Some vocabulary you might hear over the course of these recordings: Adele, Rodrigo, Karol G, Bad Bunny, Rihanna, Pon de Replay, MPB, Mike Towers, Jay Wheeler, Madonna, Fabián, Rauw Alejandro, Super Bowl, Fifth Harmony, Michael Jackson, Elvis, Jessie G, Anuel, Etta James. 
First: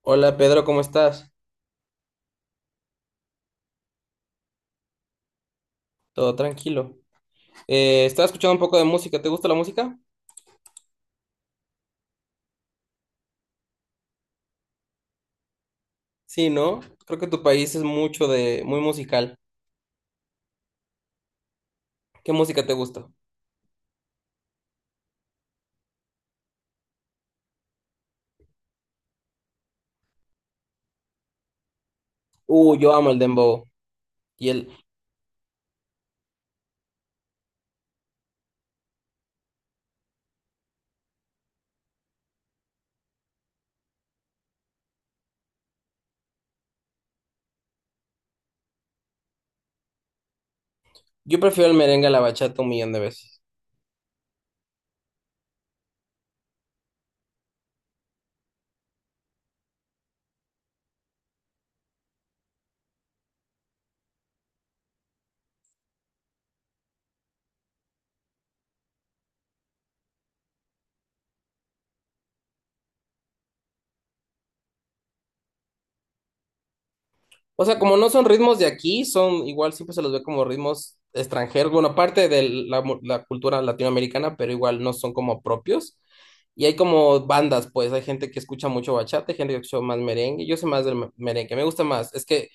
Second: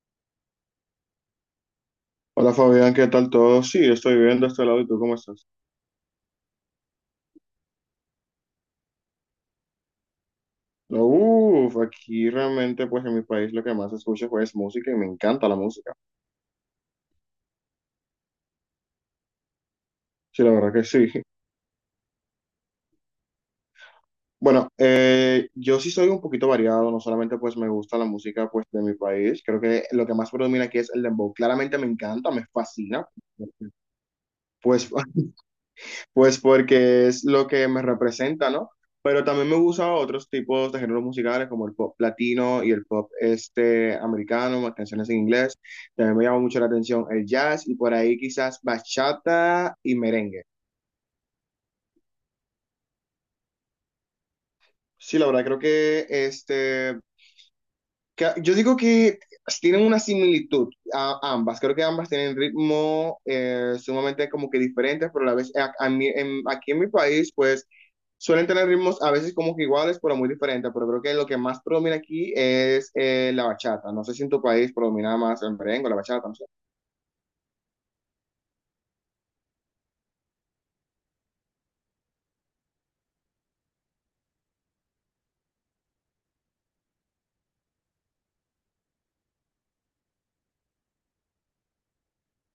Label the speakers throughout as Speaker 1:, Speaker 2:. Speaker 1: Hola Pedro, ¿cómo estás?
Speaker 2: Hola Fabián, ¿qué tal todo? Sí, estoy bien de este lado y tú cómo estás.
Speaker 1: Todo tranquilo. Estaba escuchando un poco de música. ¿Te gusta la música?
Speaker 2: No, Uf, aquí realmente pues en mi país lo que más escucho pues, es música y me encanta la música.
Speaker 1: Sí, ¿no? Creo que tu país es muy musical.
Speaker 2: Sí, la verdad que sí.
Speaker 1: ¿Qué música te gusta?
Speaker 2: Bueno, yo sí soy un poquito variado, no solamente pues me gusta la música pues de mi país, creo que lo que más predomina aquí es el dembow. Claramente me encanta, me
Speaker 1: Yo
Speaker 2: fascina,
Speaker 1: amo el dembow. Y el,
Speaker 2: pues Pues porque es lo que me representa, ¿no? Pero también me gustan otros tipos de géneros musicales como el pop latino y el pop este americano, más canciones en inglés. También me llama mucho la atención el jazz y por ahí quizás bachata y merengue.
Speaker 1: yo prefiero el merengue a la bachata un millón de veces.
Speaker 2: Sí, la verdad creo que yo digo que tienen una similitud a ambas. Creo que ambas tienen ritmo sumamente como que diferentes, pero a la vez aquí en mi país, pues suelen tener ritmos a veces como que iguales, pero muy diferentes. Pero creo que lo que más predomina aquí es la bachata. No sé si en tu país predomina más el merengue, o la bachata, no sé.
Speaker 1: O sea, como no son ritmos de aquí, son igual siempre se los ve como ritmos extranjeros. Bueno, aparte de la cultura latinoamericana, pero igual no son como propios. Y hay como bandas, pues hay gente que escucha mucho bachata, hay gente que escucha más merengue. Yo soy más merengue, me gusta más. Es que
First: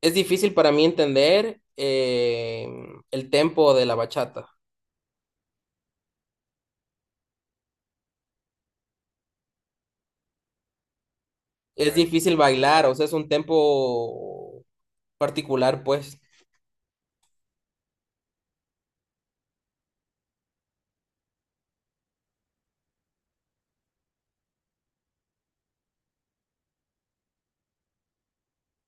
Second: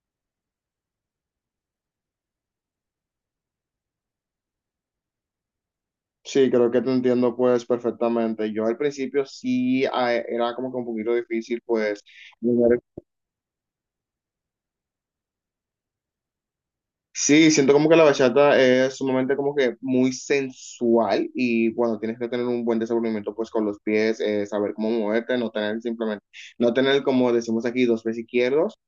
Speaker 1: es difícil para mí entender el tempo de la bachata.
Speaker 2: Sí, creo que te entiendo pues perfectamente. Yo al principio sí era como que un poquito difícil
Speaker 1: Es ya
Speaker 2: pues.
Speaker 1: difícil bailar, o sea, es un tempo particular, pues.
Speaker 2: Sí, siento como que la bachata es sumamente como que muy sensual y bueno, tienes que tener un buen desenvolvimiento pues con los pies, saber cómo moverte, no tener simplemente, no tener como decimos aquí dos pies izquierdos,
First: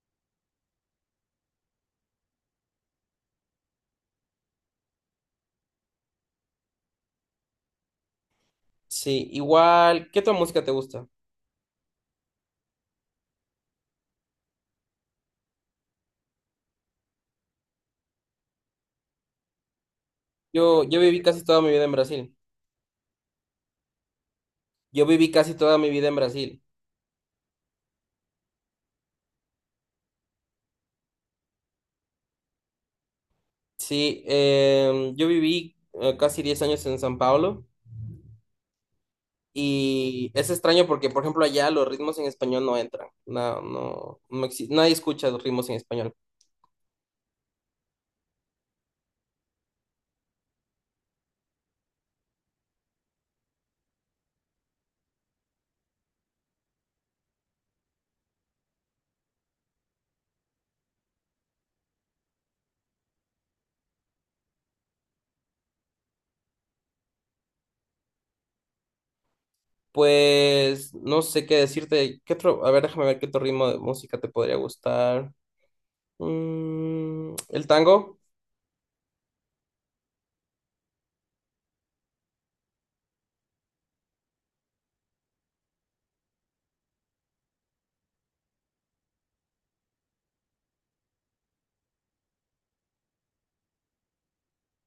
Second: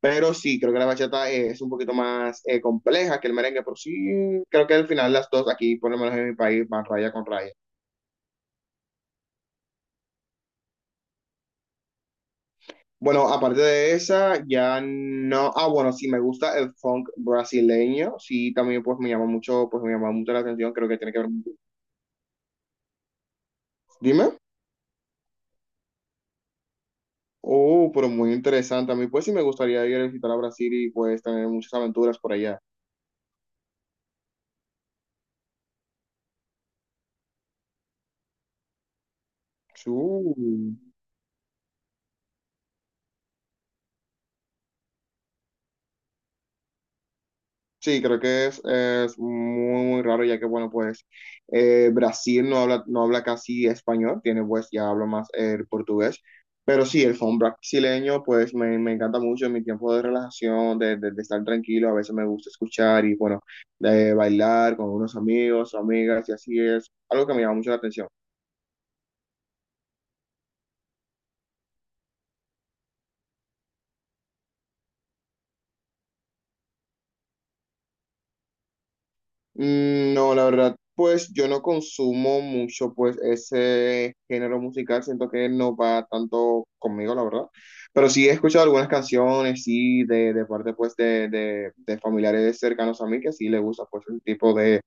Speaker 2: pero sí, creo que la bachata es un poquito más compleja que el merengue, pero sí, creo que al final las dos aquí, por lo menos en mi país, van raya con raya.
Speaker 1: Sí, igual, ¿qué otra música te gusta?
Speaker 2: Bueno, aparte de esa, ya no, ah bueno, sí me gusta el funk brasileño, sí, también pues me llama mucho, pues me llama mucho la atención,
Speaker 1: Yo,
Speaker 2: creo que
Speaker 1: yo
Speaker 2: tiene que
Speaker 1: viví
Speaker 2: ver,
Speaker 1: casi toda mi vida en Brasil.
Speaker 2: dime.
Speaker 1: Yo viví casi toda mi vida en Brasil.
Speaker 2: Oh, pero muy interesante. A mí pues sí me gustaría ir a visitar a Brasil y pues tener muchas aventuras por allá.
Speaker 1: Sí, yo viví casi 10 años en San Pablo y es
Speaker 2: Uh,
Speaker 1: extraño porque, por ejemplo, allá los ritmos en español no entran. Nadie escucha los ritmos en español.
Speaker 2: Sí, creo que es muy, muy raro ya que, bueno, pues Brasil no habla casi español, tiene pues ya habla más el portugués, pero sí, el funk brasileño pues me encanta mucho en mi tiempo de relajación, de estar tranquilo, a veces me gusta escuchar y bueno, de bailar con unos amigos, o amigas y así es algo que me llama mucho la atención.
Speaker 1: Pues no sé qué decirte. ¿Qué otro? A ver, déjame ver qué otro ritmo de música te podría gustar. Mm, ¿el tango?
Speaker 2: No, la verdad, pues yo no consumo mucho pues ese género musical, siento que no va tanto conmigo, la verdad. Pero sí he escuchado algunas canciones, sí, de parte pues de familiares cercanos a mí que sí le gusta pues ese tipo de,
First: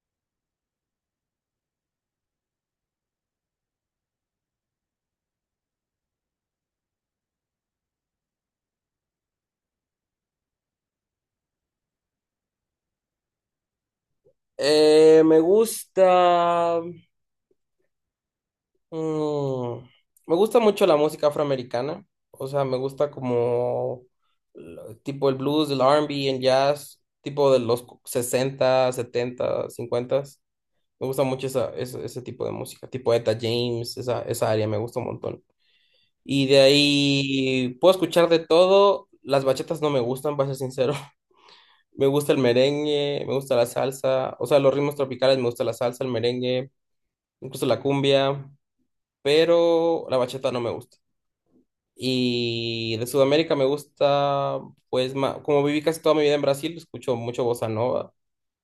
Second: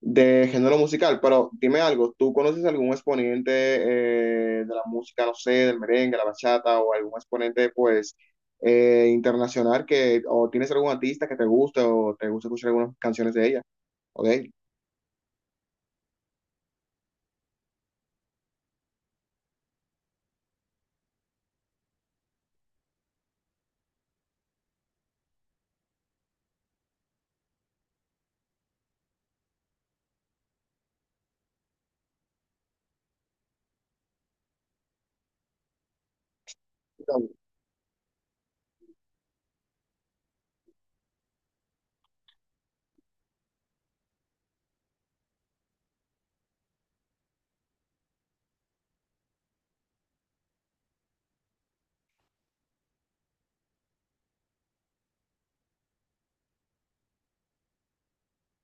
Speaker 2: género musical. Pero dime algo, ¿tú conoces algún exponente de la música, no sé, del merengue, la bachata o algún exponente pues internacional que, o tienes algún artista que te guste o te gusta escuchar algunas canciones de ella? ¿Ok?
Speaker 1: Me gusta. mm, Me gusta mucho la música afroamericana. O sea, me gusta como tipo el blues, el R&B, el jazz, tipo de los 60, 70, 50. Me gusta mucho ese tipo de música, tipo Etta James, esa área me gusta un montón. Y de ahí puedo escuchar de todo. Las bachatas no me gustan, para ser sincero. Me gusta el merengue, me gusta la salsa, o sea, los ritmos tropicales, me gusta la salsa, el merengue, incluso la cumbia, pero la bachata no me gusta. Y de Sudamérica me gusta, pues, como viví casi toda mi vida en Brasil, escucho mucho bossa nova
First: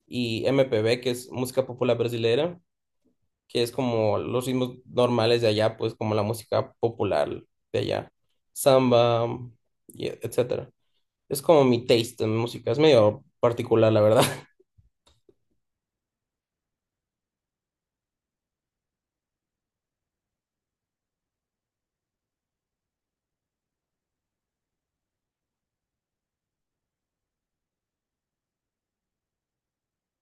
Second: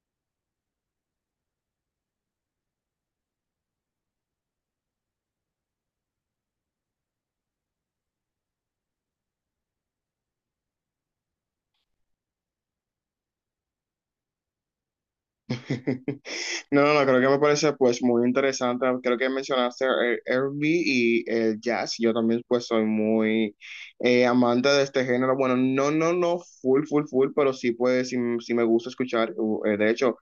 Speaker 1: y MPB, que es música popular brasileña, que es como los ritmos normales de allá, pues como la música popular de allá, samba, etcétera. Es como mi taste en música, es medio particular, la verdad.
Speaker 2: No, no, no creo que me parece pues muy interesante. Creo que mencionaste el R&B y el jazz. Yo también pues soy muy amante de este género. Bueno, no, no, no, full, full, full, pero sí pues sí, sí me gusta escuchar. De hecho,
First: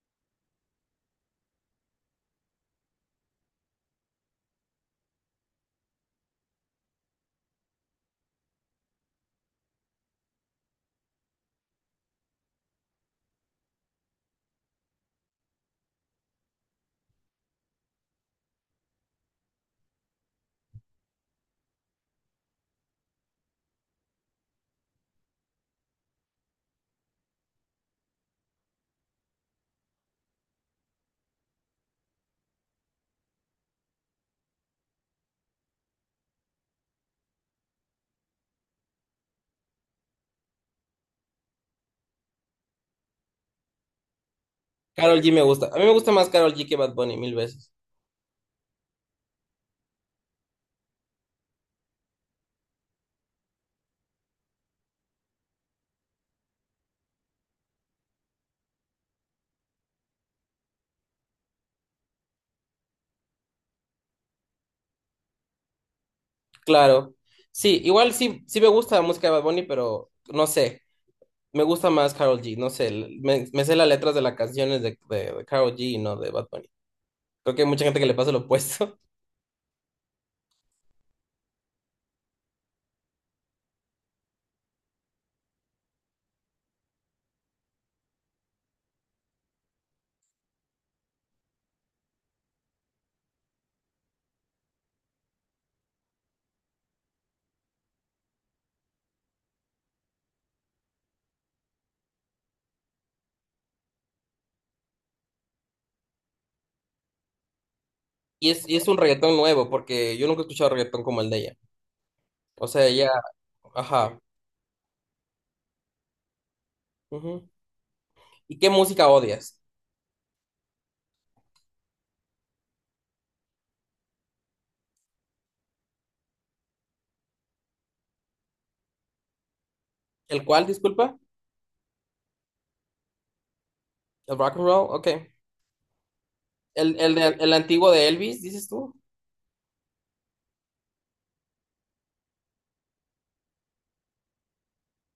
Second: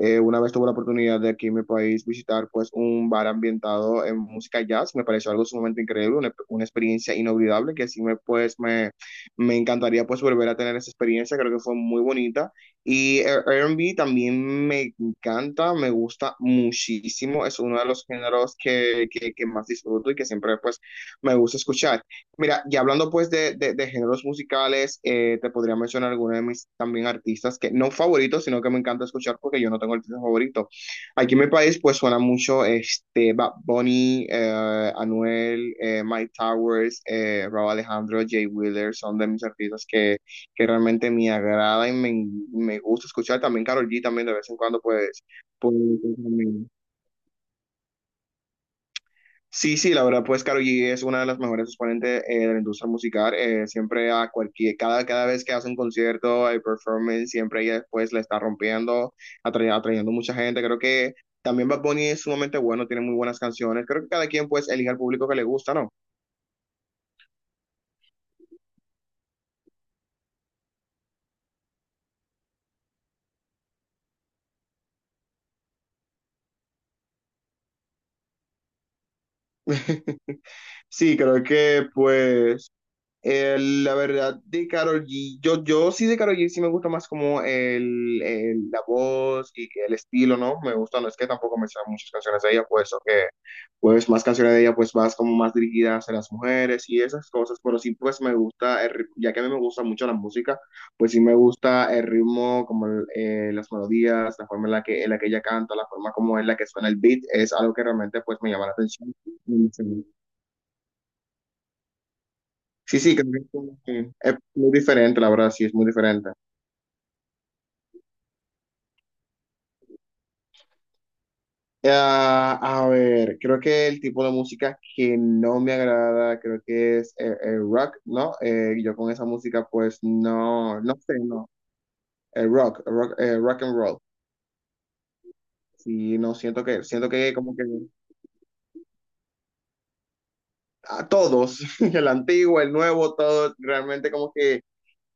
Speaker 2: una vez tuve la oportunidad de aquí en mi país visitar pues un bar ambientado en música jazz. Me pareció algo sumamente increíble, una experiencia inolvidable que sí me encantaría pues volver a tener esa experiencia. Creo que fue muy bonita. Y el R&B también me encanta, me gusta muchísimo, es uno de los géneros que más disfruto y que siempre pues me gusta escuchar. Mira, y hablando pues de géneros musicales, te podría mencionar algunos de mis también artistas que no favoritos, sino que me encanta escuchar porque yo no tengo artista favorito. Aquí en mi país pues suena mucho este Bad Bunny, Anuel, Mike Towers, Rauw Alejandro, Jay Wheeler, son de mis artistas que realmente me agrada y me gusta escuchar. También Karol G también de vez en cuando, pues,
Speaker 1: Karol G me gusta,
Speaker 2: pues,
Speaker 1: a mí me gusta más Karol G
Speaker 2: también.
Speaker 1: que Bad Bunny mil veces,
Speaker 2: Sí, sí, la verdad, pues Karol G es una de las mejores exponentes de la industria musical. Siempre cada vez que hace un concierto, hay performance, siempre ella pues la está rompiendo, atrayendo mucha gente. Creo que también Bad Bunny es sumamente bueno, tiene muy buenas canciones. Creo que cada quien pues elige al público que le gusta, ¿no?
Speaker 1: claro. Sí, igual sí, sí me gusta la música de Bad Bunny, pero no sé, me gusta más Karol G, no sé, me sé las letras de las canciones de Karol G y no de Bad Bunny. Creo que hay mucha gente que le pasa lo opuesto.
Speaker 2: Sí, creo que pues la verdad de Karol G, yo sí de Karol G sí me gusta más como la voz y que el estilo, ¿no? Me gusta, no es que tampoco me sean muchas canciones de ella, pues, o que, pues, más canciones de ella, pues, más como más dirigidas a las mujeres y esas cosas, pero sí, pues, me gusta, ya que a mí me gusta mucho la música, pues sí me gusta el ritmo, las melodías, la forma en la que ella canta, la forma como en la que suena el beat, es algo que realmente, pues, me llama la
Speaker 1: Y es un
Speaker 2: atención.
Speaker 1: reggaetón nuevo, porque yo nunca he escuchado reggaetón como el de ella. O sea,
Speaker 2: Sí,
Speaker 1: ella...
Speaker 2: sí, creo que es como que
Speaker 1: Ajá.
Speaker 2: es muy diferente, la verdad, sí, es muy diferente.
Speaker 1: Ujú. ¿Y qué música odias?
Speaker 2: Ah, a ver, creo que el tipo de música que no me agrada, creo que es el rock, ¿no? Yo con esa música, pues
Speaker 1: ¿El cual,
Speaker 2: no, no sé,
Speaker 1: disculpa?
Speaker 2: no. El rock and roll.
Speaker 1: ¿El rock and roll? Ok.
Speaker 2: Sí, no, siento que, siento
Speaker 1: El,
Speaker 2: que
Speaker 1: el
Speaker 2: como que
Speaker 1: antiguo de Elvis, dices tú?
Speaker 2: a todos, el antiguo, el nuevo, todo, realmente como que.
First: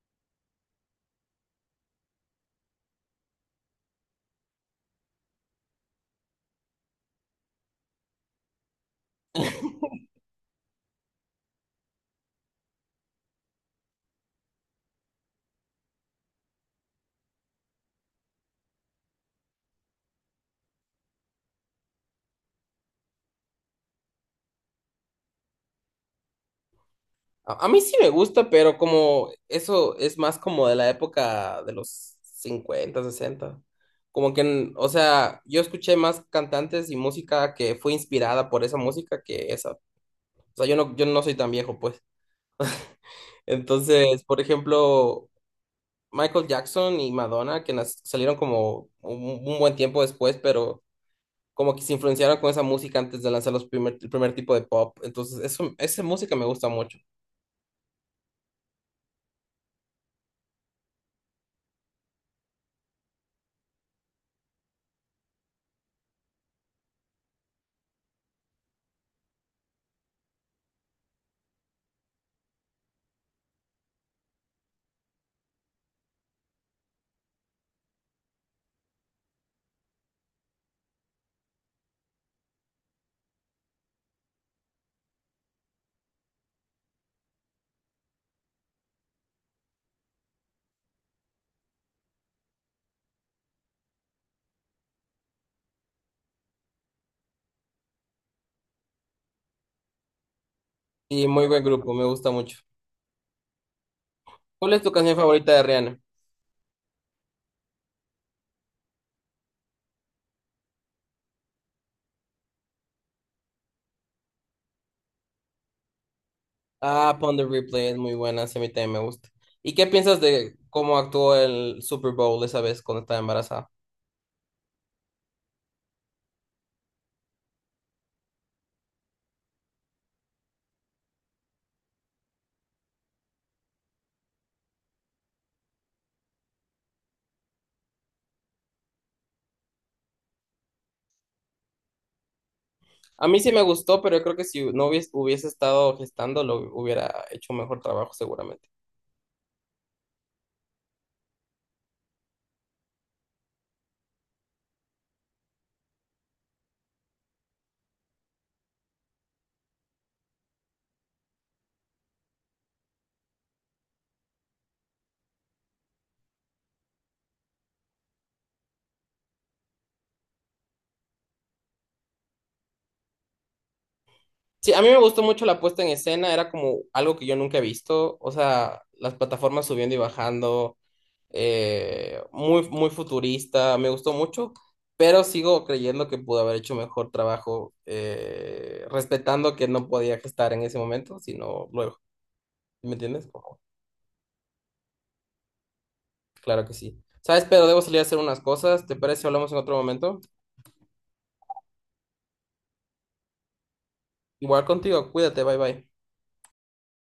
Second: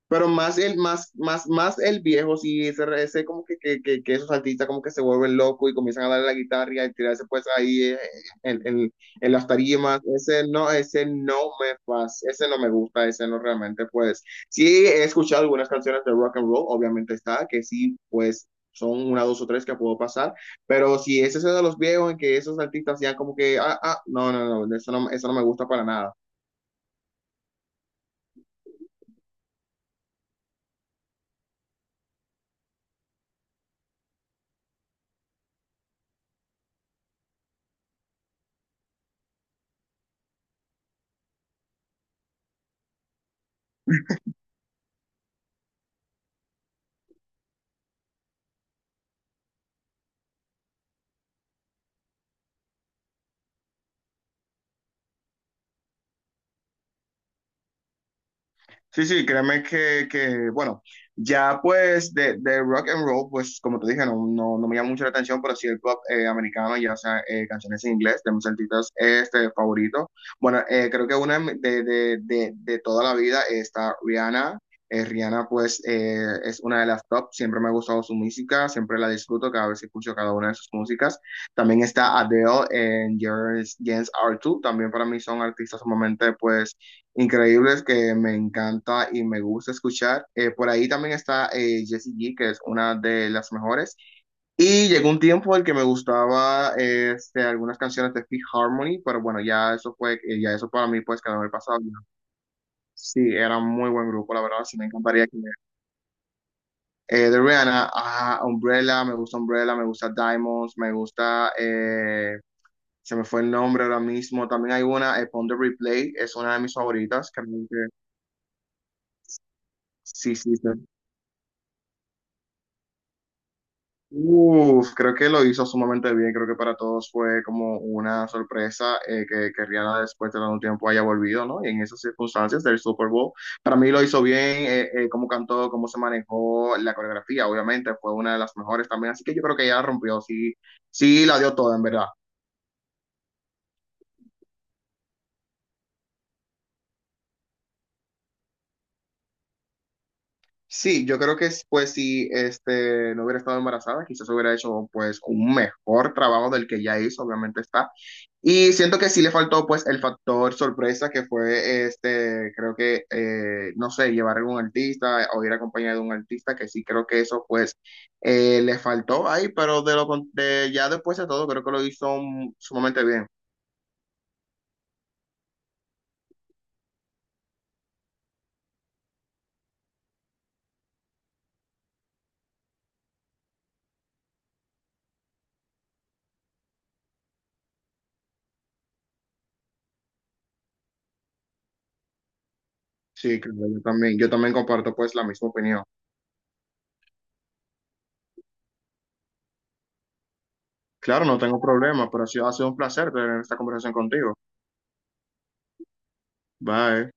Speaker 2: Pero más el viejo, sí, ese como que esos artistas como que se vuelven locos y comienzan a darle la guitarra y a tirarse pues ahí en, en, en las tarimas. Ese no me pasa, ese no me gusta, ese no realmente pues. Sí, he escuchado algunas canciones de rock and roll, obviamente está, que sí, pues son una, dos o tres que puedo pasar, pero si ese es ese de los viejos en que esos artistas ya como que, no, no, no, eso no, eso no me gusta para nada.
Speaker 1: A mí sí me gusta, pero como eso es más como de la época de los cincuenta, sesenta. Como que, o sea, yo escuché más cantantes y música que fue inspirada por esa música que esa. O sea, yo no soy tan viejo, pues. Entonces, por ejemplo, Michael Jackson y Madonna, que salieron como un buen tiempo después, pero como que se influenciaron con esa música antes de lanzar el primer tipo de pop. Entonces, esa música me gusta mucho.
Speaker 2: Sí, sí, créeme que, bueno, ya pues de rock and roll, pues como te dije, no, no, no me llama mucho la atención, pero sí el pop americano, ya sea canciones en inglés de mis artistas favoritos. Bueno, creo que una de, mi- de toda la vida está Rihanna. Rihanna pues es una de las top, siempre me ha gustado su música, siempre la disfruto cada vez que escucho cada una de sus músicas. También está Adele en James r two también para mí son artistas sumamente pues increíbles que me encanta y me gusta escuchar. Por ahí también está Jessie G, que es una de las mejores. Y llegó un tiempo en el que me gustaba algunas canciones de Fifth Harmony, pero bueno, ya eso fue, ya eso para mí pues
Speaker 1: Y
Speaker 2: quedó en
Speaker 1: muy
Speaker 2: el
Speaker 1: buen
Speaker 2: pasado.
Speaker 1: grupo, me
Speaker 2: Ya.
Speaker 1: gusta mucho.
Speaker 2: Sí, era un muy buen grupo, la verdad,
Speaker 1: ¿Cuál
Speaker 2: sí
Speaker 1: es
Speaker 2: me
Speaker 1: tu canción
Speaker 2: encantaría que...
Speaker 1: favorita de Rihanna?
Speaker 2: De Rihanna, Umbrella, me gusta Diamonds, me gusta, se me fue el nombre ahora mismo. También hay una, Pon de Replay, es una de mis
Speaker 1: Ah,
Speaker 2: favoritas.
Speaker 1: Pon the Replay es muy buena, sí, a mí también me gusta. ¿Y qué piensas
Speaker 2: Sí, sí,
Speaker 1: de
Speaker 2: sí.
Speaker 1: cómo actuó el Super Bowl esa vez cuando estaba embarazada?
Speaker 2: Uf, creo que lo hizo sumamente bien. Creo que para todos fue como una sorpresa que Rihanna después de tanto tiempo haya volvido, ¿no? Y en esas circunstancias del Super Bowl. Para mí lo hizo bien, cómo cantó, cómo se manejó la coreografía. Obviamente fue una de las mejores también. Así que yo creo que ella rompió, sí, sí la dio toda, en verdad.
Speaker 1: A mí sí me gustó, pero yo creo que si no hubiese estado gestando, lo hubiera hecho un mejor trabajo seguramente.
Speaker 2: Sí, yo creo que pues si no hubiera estado embarazada, quizás hubiera hecho pues un mejor trabajo del que ya hizo, obviamente está. Y siento que sí le faltó pues el factor sorpresa que fue creo que, no sé, llevar a un artista o ir acompañado de un artista, que sí creo que eso pues le faltó ahí, pero de lo con- de, ya después de todo creo que lo hizo sumamente bien.
Speaker 1: Sí, a mí me gustó mucho la puesta en escena, era como algo que yo nunca he visto, o sea, las plataformas subiendo y bajando, muy futurista, me gustó mucho, pero sigo creyendo que pudo haber hecho mejor trabajo, respetando que no podía gestar en ese momento, sino luego, ¿me entiendes?
Speaker 2: Sí,
Speaker 1: Como,
Speaker 2: claro, yo también comparto pues la misma opinión.
Speaker 1: claro que sí. ¿Sabes? Pero debo salir a hacer unas cosas, ¿te parece si hablamos en otro momento?
Speaker 2: Claro, no tengo problema, pero sí ha sido un placer tener esta conversación contigo.
Speaker 1: Igual contigo, cuídate, bye bye.
Speaker 2: Bye.